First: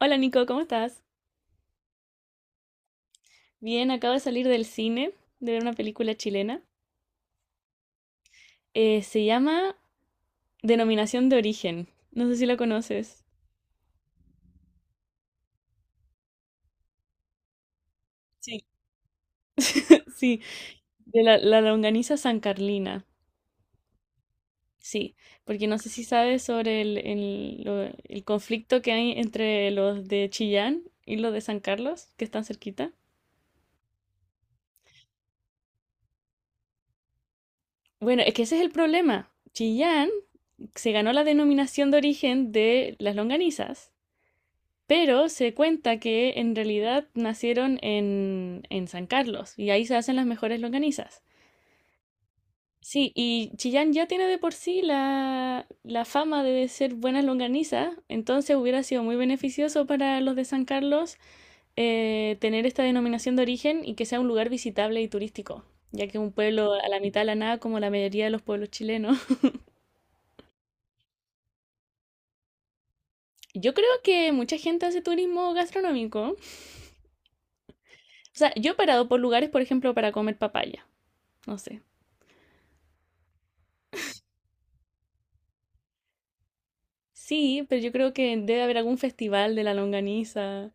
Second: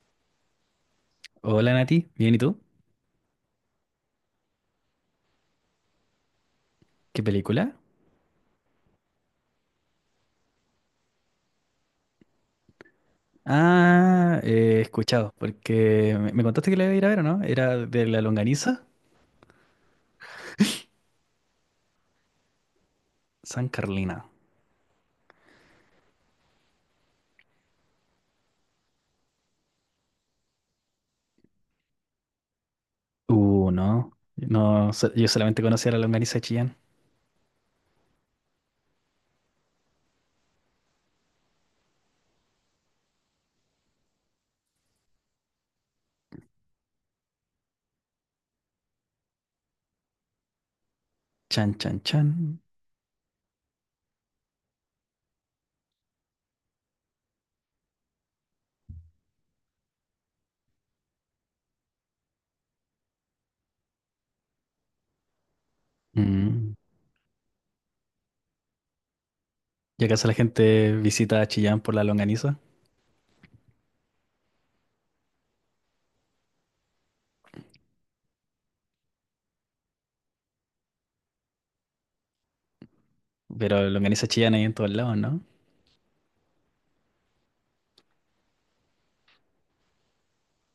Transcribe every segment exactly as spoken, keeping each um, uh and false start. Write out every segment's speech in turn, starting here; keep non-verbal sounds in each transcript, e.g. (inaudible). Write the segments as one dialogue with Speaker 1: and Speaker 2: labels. Speaker 1: Hola Nico, ¿cómo estás?
Speaker 2: Hola Nati, bien, ¿y tú?
Speaker 1: Bien, acabo de salir del cine de ver una película chilena.
Speaker 2: ¿Qué película?
Speaker 1: Eh, se llama Denominación de Origen. No sé si la conoces.
Speaker 2: Ah, eh, he escuchado, porque me, me contaste que la iba a ir a ver, ¿o no? Era de la
Speaker 1: Sí.
Speaker 2: longaniza
Speaker 1: (laughs) Sí, de la, la longaniza San Carlina.
Speaker 2: San Carlina.
Speaker 1: Sí, porque no sé si sabes sobre el, el lo- el conflicto que hay entre los de Chillán y los de San Carlos, que están cerquita.
Speaker 2: Uh, no, no, so- yo solamente conocía la longaniza de Chillán.
Speaker 1: Bueno, es que ese es el problema. Chillán se ganó la denominación de origen de las longanizas. Pero se cuenta que en realidad nacieron en, en San Carlos y ahí se hacen las mejores longanizas.
Speaker 2: Chan, chan, chan.
Speaker 1: Sí, y Chillán ya tiene de por sí la, la fama de ser buenas longanizas, entonces hubiera sido muy beneficioso para los de San Carlos, eh, tener esta denominación de origen y que sea un lugar visitable y turístico, ya que es un
Speaker 2: Mm.
Speaker 1: pueblo a la mitad de la nada como la mayoría de los pueblos chilenos.
Speaker 2: ¿Y acaso la gente visita a Chillán por la longaniza?
Speaker 1: (laughs) Yo creo que mucha gente hace turismo gastronómico. O sea, yo he parado por lugares, por ejemplo, para comer papaya. No sé.
Speaker 2: Pero longaniza Chillán hay en todos lados, ¿no?
Speaker 1: Sí, pero yo creo que debe haber algún festival de la longaniza.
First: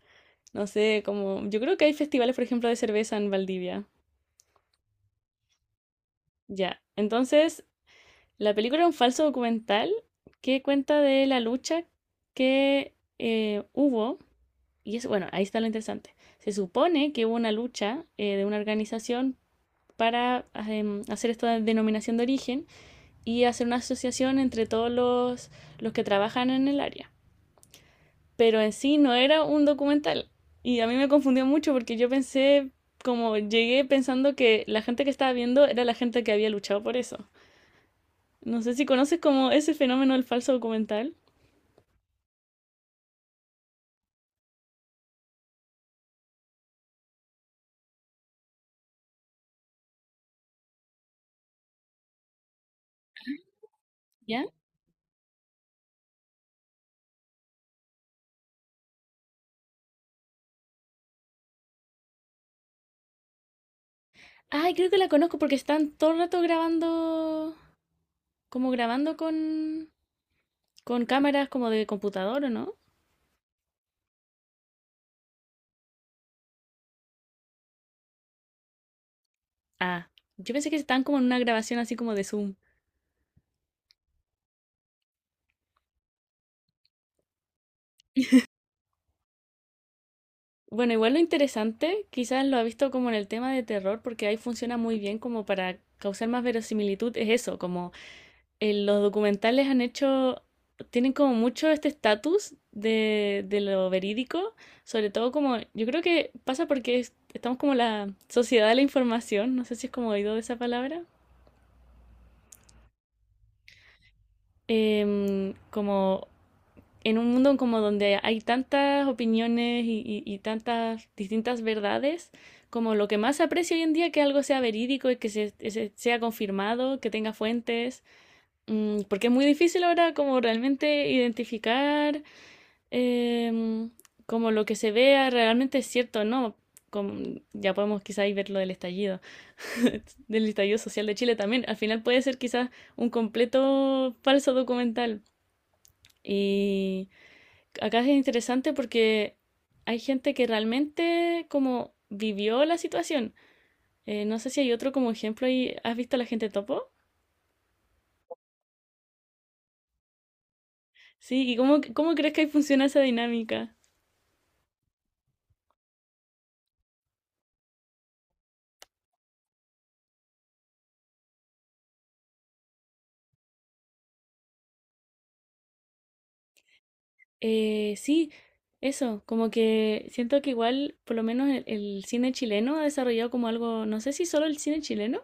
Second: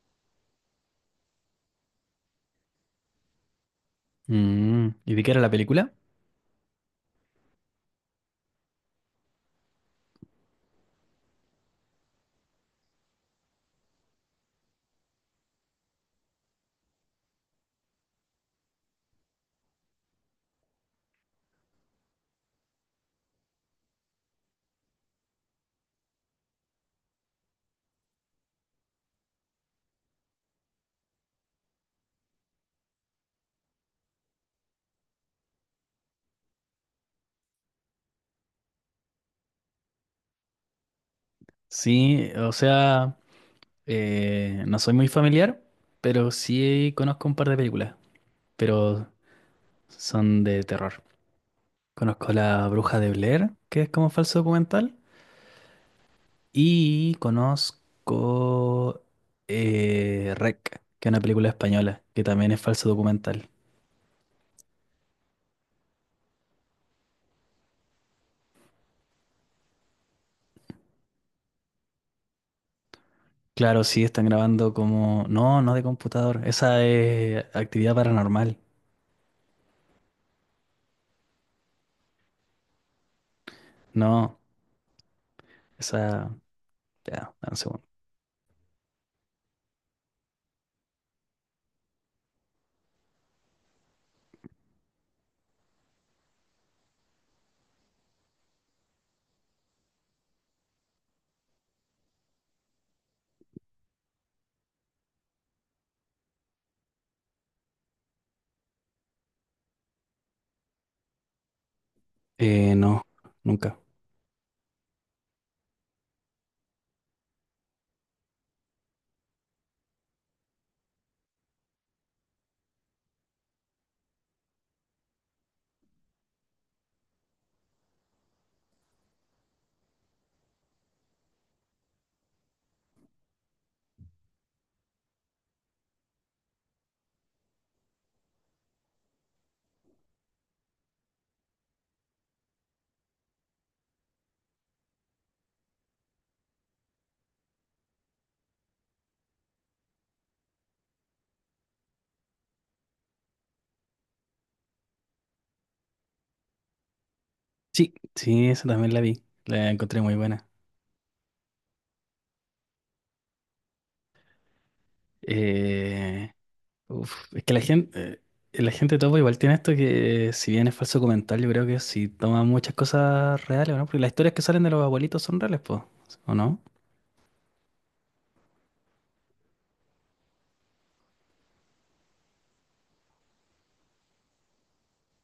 Speaker 1: No sé, como. Yo creo que hay festivales, por ejemplo, de cerveza en Valdivia.
Speaker 2: Mm. ¿Y de qué era la película?
Speaker 1: Ya. Entonces, la película es un falso documental que cuenta de la lucha que eh, hubo. Y es, bueno, ahí está lo interesante. Se supone que hubo una lucha, eh, de una organización para em, hacer esta denominación de origen y hacer una asociación entre todos los, los que trabajan en el área. Pero en sí no era un documental. Y a mí me confundió mucho porque yo pensé, como llegué pensando que la gente que estaba viendo era la gente que había luchado por eso. No sé si conoces como ese fenómeno del falso documental.
Speaker 2: Sí, o sea, eh, no soy muy familiar, pero sí conozco un par de películas. Pero son de terror. Conozco La Bruja de Blair, que es como falso
Speaker 1: ¿Ya?
Speaker 2: documental. Y conozco eh, Rec, que es una película española, que también es falso documental.
Speaker 1: Ay, creo que la conozco porque están todo el rato grabando, como grabando con, con cámaras como de computador, ¿o no?
Speaker 2: Claro, sí, están grabando como... No, no de computador. Esa es actividad paranormal.
Speaker 1: Ah, yo pensé que estaban como en una grabación así como de Zoom.
Speaker 2: No, esa... Ya, dame un segundo.
Speaker 1: Bueno, igual lo interesante, quizás lo ha visto como en el tema de terror, porque ahí funciona muy bien como para causar más verosimilitud, es eso, como eh, los documentales han hecho, tienen como mucho este estatus de, de lo verídico, sobre todo como, yo creo que pasa porque es- estamos como la sociedad de la información, no sé si es como oído de esa palabra.
Speaker 2: Eh, no, nunca.
Speaker 1: Em, como en un mundo como donde hay tantas opiniones y, y- y tantas distintas verdades, como lo que más aprecio hoy en día que algo sea verídico y que se, se- sea confirmado, que tenga fuentes. Mm, porque es muy difícil ahora como realmente identificar em, como lo que se vea realmente es cierto o no. Como, ya podemos quizás ver lo del estallido, (laughs) del estallido social de Chile también. Al final puede ser quizás un completo falso documental. Y acá es interesante porque hay gente que realmente como vivió la situación. Eh, no sé si hay otro como ejemplo ahí. ¿Has visto a la gente topo?
Speaker 2: Sí, sí, esa también la vi. La encontré muy buena.
Speaker 1: Sí, ¿y cómo, cómo crees que ahí funciona esa dinámica?
Speaker 2: Eh, Uf, es que la gente, eh, la gente topa igual tiene esto que, eh, si bien es falso comentario, yo creo que sí toma muchas cosas reales, ¿o no? Porque las historias que salen de los abuelitos son reales, pues, ¿o No
Speaker 1: Eh, sí, eso, como que siento que igual, por lo menos el, el cine chileno ha desarrollado como algo, no sé si solo el cine chileno,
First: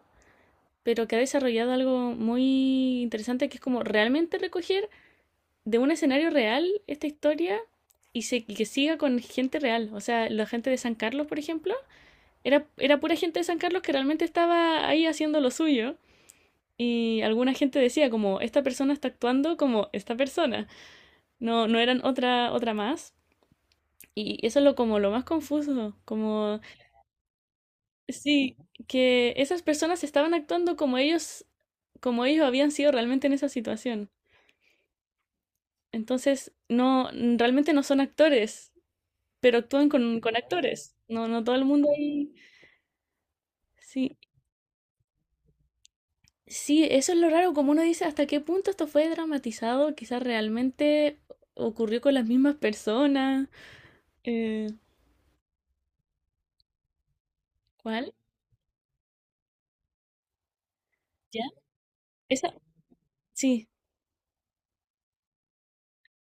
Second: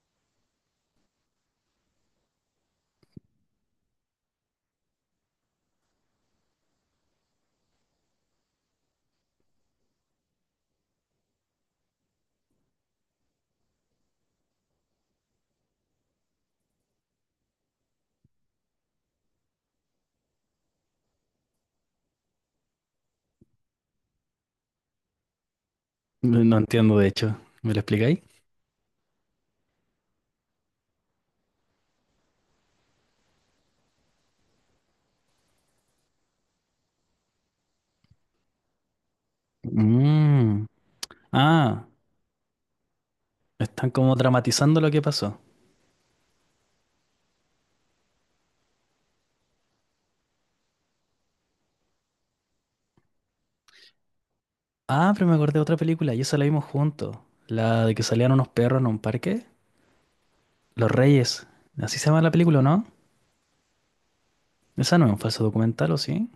Speaker 1: pero que ha desarrollado algo muy interesante que es como realmente recoger de un escenario real esta historia y, se, y que siga con gente real. O sea, la gente de San Carlos, por ejemplo, era, era pura gente de San Carlos que realmente estaba ahí haciendo lo suyo. Y alguna gente decía como, esta persona está actuando como esta persona. No, no eran otra, otra más. Y eso es lo, como lo más confuso.
Speaker 2: No no
Speaker 1: Como,
Speaker 2: entiendo, de hecho. ¿Me lo explicáis?
Speaker 1: sí, que esas personas estaban actuando como ellos, como ellos habían sido realmente en esa situación. Entonces, no, realmente no son actores, pero actúan con, con
Speaker 2: Mm.
Speaker 1: actores. No, no todo el
Speaker 2: Ah,
Speaker 1: mundo ahí.
Speaker 2: están como
Speaker 1: Sí,
Speaker 2: dramatizando lo que pasó.
Speaker 1: sí, eso es lo raro, como uno dice, hasta qué punto esto fue dramatizado, quizás realmente ocurrió con las mismas personas. Eh,
Speaker 2: Ah, pero me acordé de otra película y esa la vimos juntos. La de que
Speaker 1: ¿Cuál?
Speaker 2: salían unos perros en un parque. Los
Speaker 1: ¿Ya?
Speaker 2: Reyes. Así se llama la
Speaker 1: Esa,
Speaker 2: película, ¿o no?
Speaker 1: sí,
Speaker 2: Esa no es un falso documental, ¿o sí?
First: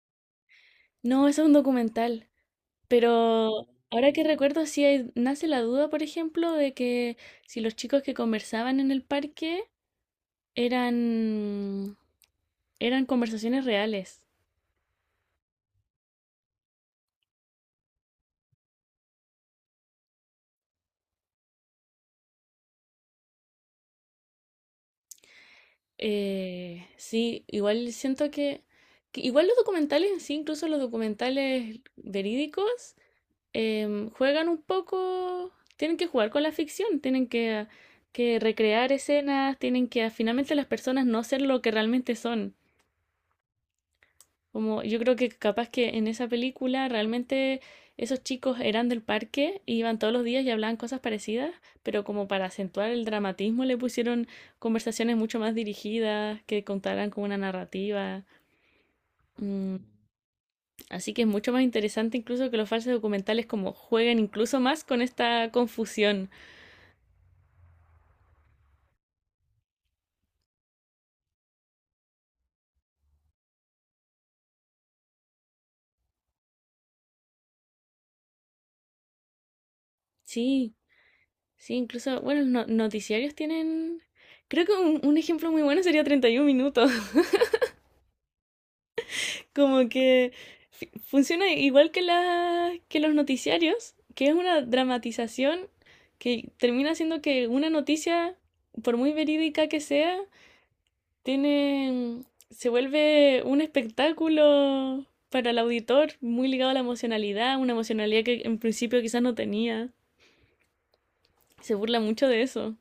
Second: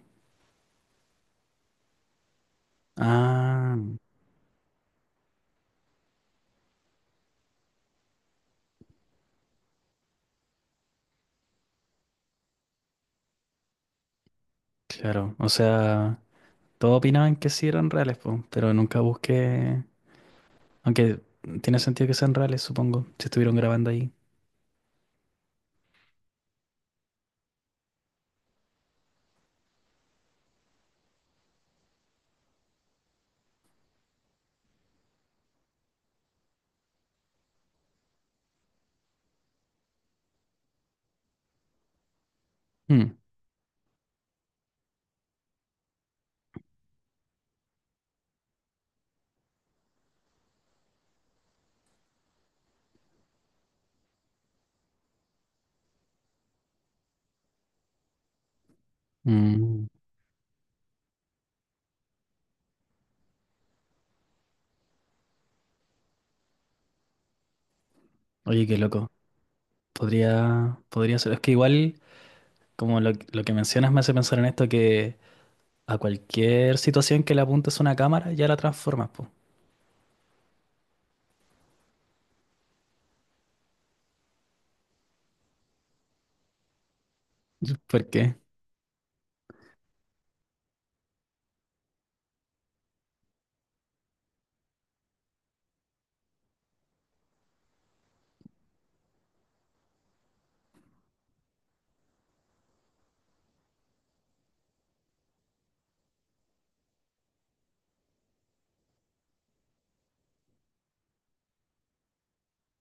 Speaker 1: no, eso es un documental, pero
Speaker 2: Ah,
Speaker 1: ahora que recuerdo, sí hay- nace la duda, por ejemplo, de que si los chicos que conversaban en el parque eran, eran conversaciones reales.
Speaker 2: claro. O sea. Todos opinaban que sí eran reales, po, pero nunca busqué. Aunque tiene sentido que sean reales, supongo, si estuvieron grabando ahí.
Speaker 1: Eh, sí, igual siento que, que igual los documentales en sí, incluso los documentales verídicos, em, juegan un poco, tienen que jugar con la ficción, tienen que, que recrear escenas, tienen que finalmente las personas no ser lo que realmente son.
Speaker 2: Mm,
Speaker 1: Como yo creo que capaz que en esa película realmente esos chicos eran del parque, iban todos los días y hablaban cosas parecidas, pero como para acentuar el dramatismo le pusieron conversaciones mucho más dirigidas, que contaran con una narrativa. Mm,
Speaker 2: mm.
Speaker 1: así que es mucho más interesante incluso que los falsos documentales como jueguen incluso más con esta confusión.
Speaker 2: Oye, qué loco. Podría, podría ser. Es que igual, como lo, lo que mencionas me hace pensar en esto, que a cualquier situación que le apuntes una cámara, ya la transformas, po.
Speaker 1: Sí, sí, incluso, bueno, los no- noticiarios tienen... Creo que un, un ejemplo muy bueno sería treinta y uno minutos.
Speaker 2: ¿Por qué?
Speaker 1: Como que fi- funciona igual que, la, que los noticiarios, que es una dramatización que termina siendo que una noticia, por muy verídica que sea, tiene, se vuelve un espectáculo para el auditor muy ligado a la emocionalidad, una emocionalidad que en principio quizás no tenía. Se burla mucho de eso.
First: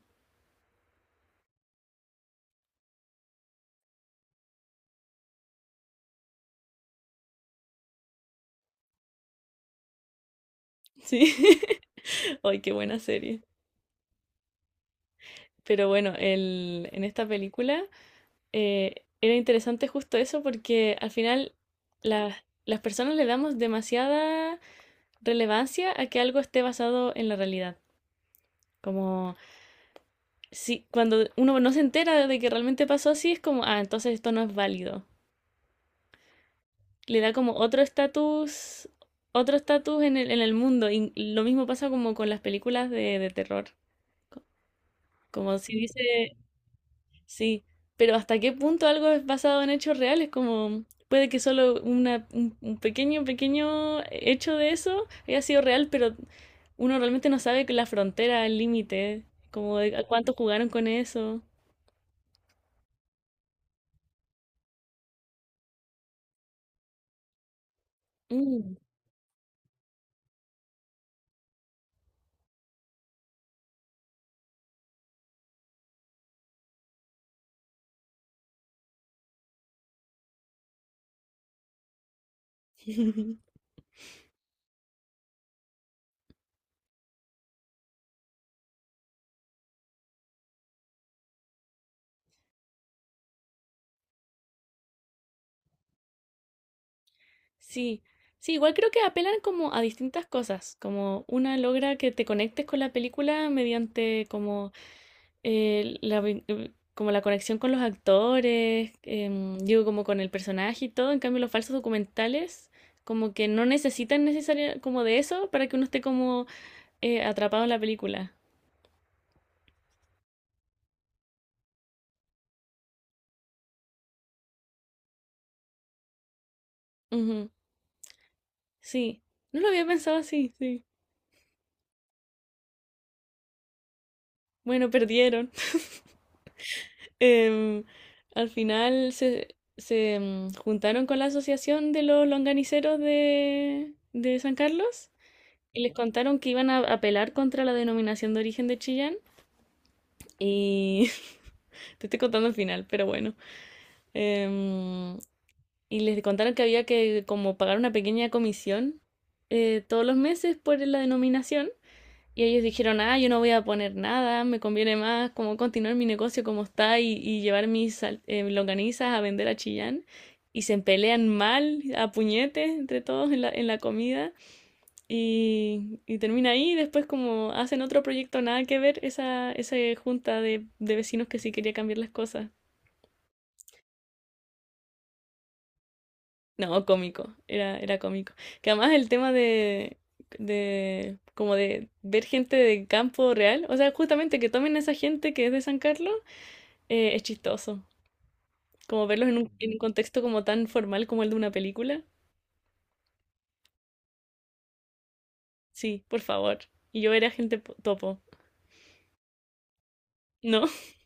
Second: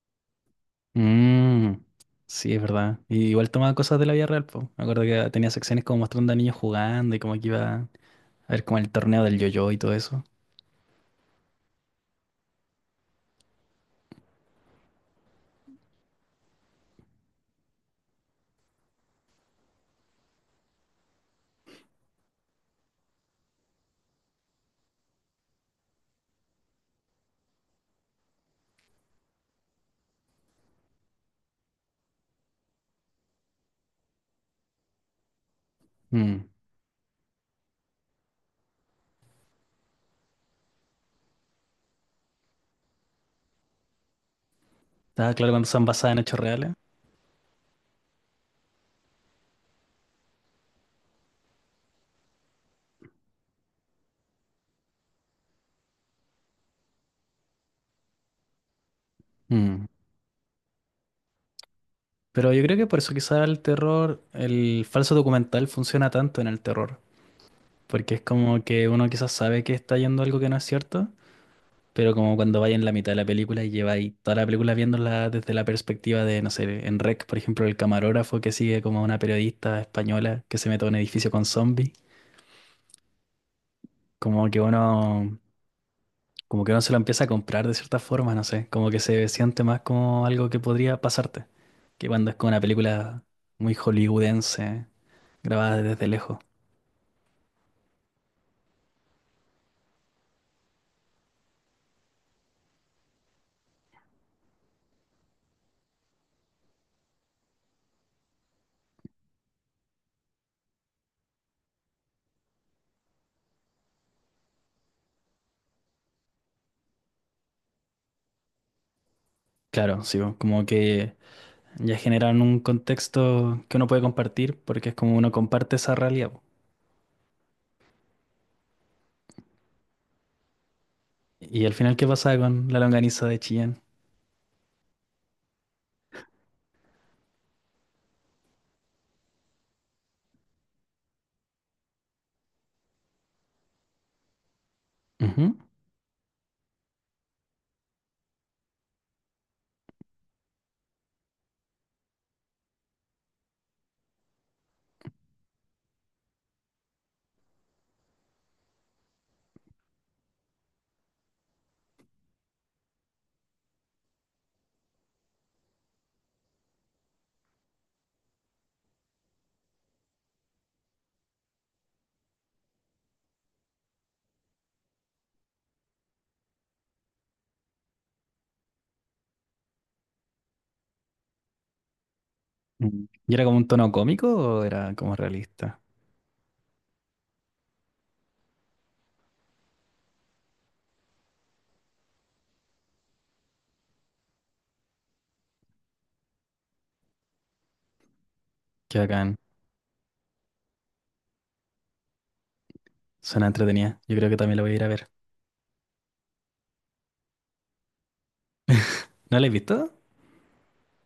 Speaker 2: Mm, sí, es verdad. Y igual tomaba cosas de la vida real, po. Me acuerdo que tenía secciones como mostrando a niños jugando y como que iba a ver como el torneo del yo-yo y todo eso.
Speaker 1: Sí. (laughs) Ay, qué buena serie. Pero bueno, el, en esta película, eh, era interesante justo eso porque al final las, las personas le damos demasiada relevancia a que algo esté basado en la realidad. Como si cuando uno no se entera de que realmente pasó así, es como, ah, entonces esto no es válido.
Speaker 2: Mm.
Speaker 1: Le da como otro estatus, otro estatus en el, en el mundo. Y lo mismo pasa como con las películas de, de terror.
Speaker 2: Ah, claro,
Speaker 1: Como
Speaker 2: cuando
Speaker 1: si
Speaker 2: son
Speaker 1: dice,
Speaker 2: basadas en hechos reales.
Speaker 1: sí, pero ¿hasta qué punto algo es basado en hechos reales? Como puede que solo una, un, un pequeño, pequeño hecho de eso haya sido real, pero uno realmente no sabe que la frontera, el límite, como
Speaker 2: Mm.
Speaker 1: de a cuánto jugaron con eso.
Speaker 2: Pero yo creo que por eso quizá el terror, el falso documental funciona tanto en el terror. Porque es como
Speaker 1: Mm.
Speaker 2: que uno quizás sabe que está yendo algo que no es cierto, pero como cuando vaya en la mitad de la película y lleva ahí toda la película viéndola desde la perspectiva de, no sé, en Rec, por ejemplo, el camarógrafo que sigue como a una periodista española que se mete a un edificio con zombies.
Speaker 1: (laughs)
Speaker 2: Como que uno Como que uno se lo empieza a comprar de cierta forma, no sé. Como que se siente más como algo que podría pasarte. Que cuando es como una película muy hollywoodense, grabada desde lejos.
Speaker 1: Sí, sí, igual creo que apelan como a distintas cosas, como una logra que te conectes con la película mediante como eh, la vin- eh, como la conexión con los actores, em, digo, como con el personaje y todo. En cambio, los falsos documentales, como que no necesitan necesariamente como de eso para que uno esté como eh, atrapado en la película.
Speaker 2: Claro, sí, bo, como que ya generan un contexto que uno puede compartir porque es como uno comparte esa realidad, bo.
Speaker 1: Ujú, sí, no lo había pensado así, sí.
Speaker 2: Y al final, ¿qué pasa con la longaniza de Chillán?
Speaker 1: Bueno, perdieron. (laughs) Em, Al final se, se em, juntaron con la asociación de los longaniceros de, de San Carlos
Speaker 2: Ujú.
Speaker 1: y les contaron que iban a apelar contra la denominación de origen de Chillán. Y (laughs) te estoy contando el final, pero bueno. Em, y les contaron que había que como pagar una pequeña comisión, eh, todos los meses por la denominación. Y ellos dijeron, ah, yo no voy a poner nada, me conviene más como continuar mi negocio como está y, y llevar mis eh, longanizas a vender a Chillán. Y se pelean mal, a puñetes entre todos en la, en la comida. Y, y termina ahí y después como hacen otro proyecto nada que ver esa, esa junta de, de vecinos que sí quería cambiar las cosas.
Speaker 2: Mm. ¿Y era como un tono cómico o era como realista?
Speaker 1: No, cómico, era, era cómico. Que además el tema de, de como de ver gente de campo real, o sea, justamente que tomen a esa gente que es de San Carlos, eh, es chistoso.
Speaker 2: Qué
Speaker 1: Como verlos
Speaker 2: bacán,
Speaker 1: en un, en un contexto como tan formal como el de una película.
Speaker 2: suena entretenida. Yo creo que también la voy a ir a ver.
Speaker 1: Sí, por favor. Y yo era gente po- topo.
Speaker 2: ¿No la has visto?
Speaker 1: ¿No? (laughs)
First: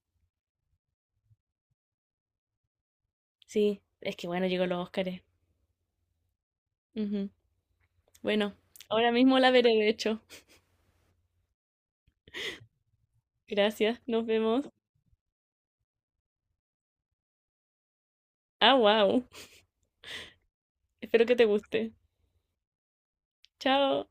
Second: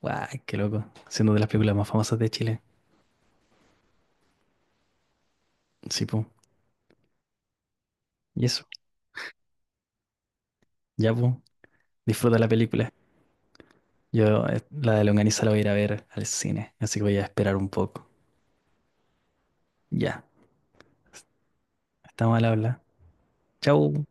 Speaker 2: Guay, qué loco. Siendo de las películas más famosas de Chile.
Speaker 1: Sí, es que bueno, llegó los Óscares.
Speaker 2: Sí, po.
Speaker 1: Ujú.
Speaker 2: Y
Speaker 1: Bueno,
Speaker 2: eso,
Speaker 1: ahora mismo la veré, de hecho.
Speaker 2: ya, po. Disfruta la película.
Speaker 1: Gracias, nos
Speaker 2: Yo eh,
Speaker 1: vemos.
Speaker 2: la de Longaniza la voy a ir a ver al cine, así que voy a esperar un poco.
Speaker 1: Ah, wow.
Speaker 2: Ya,
Speaker 1: Espero que te guste.
Speaker 2: estamos al habla. Chau.
Speaker 1: Chao.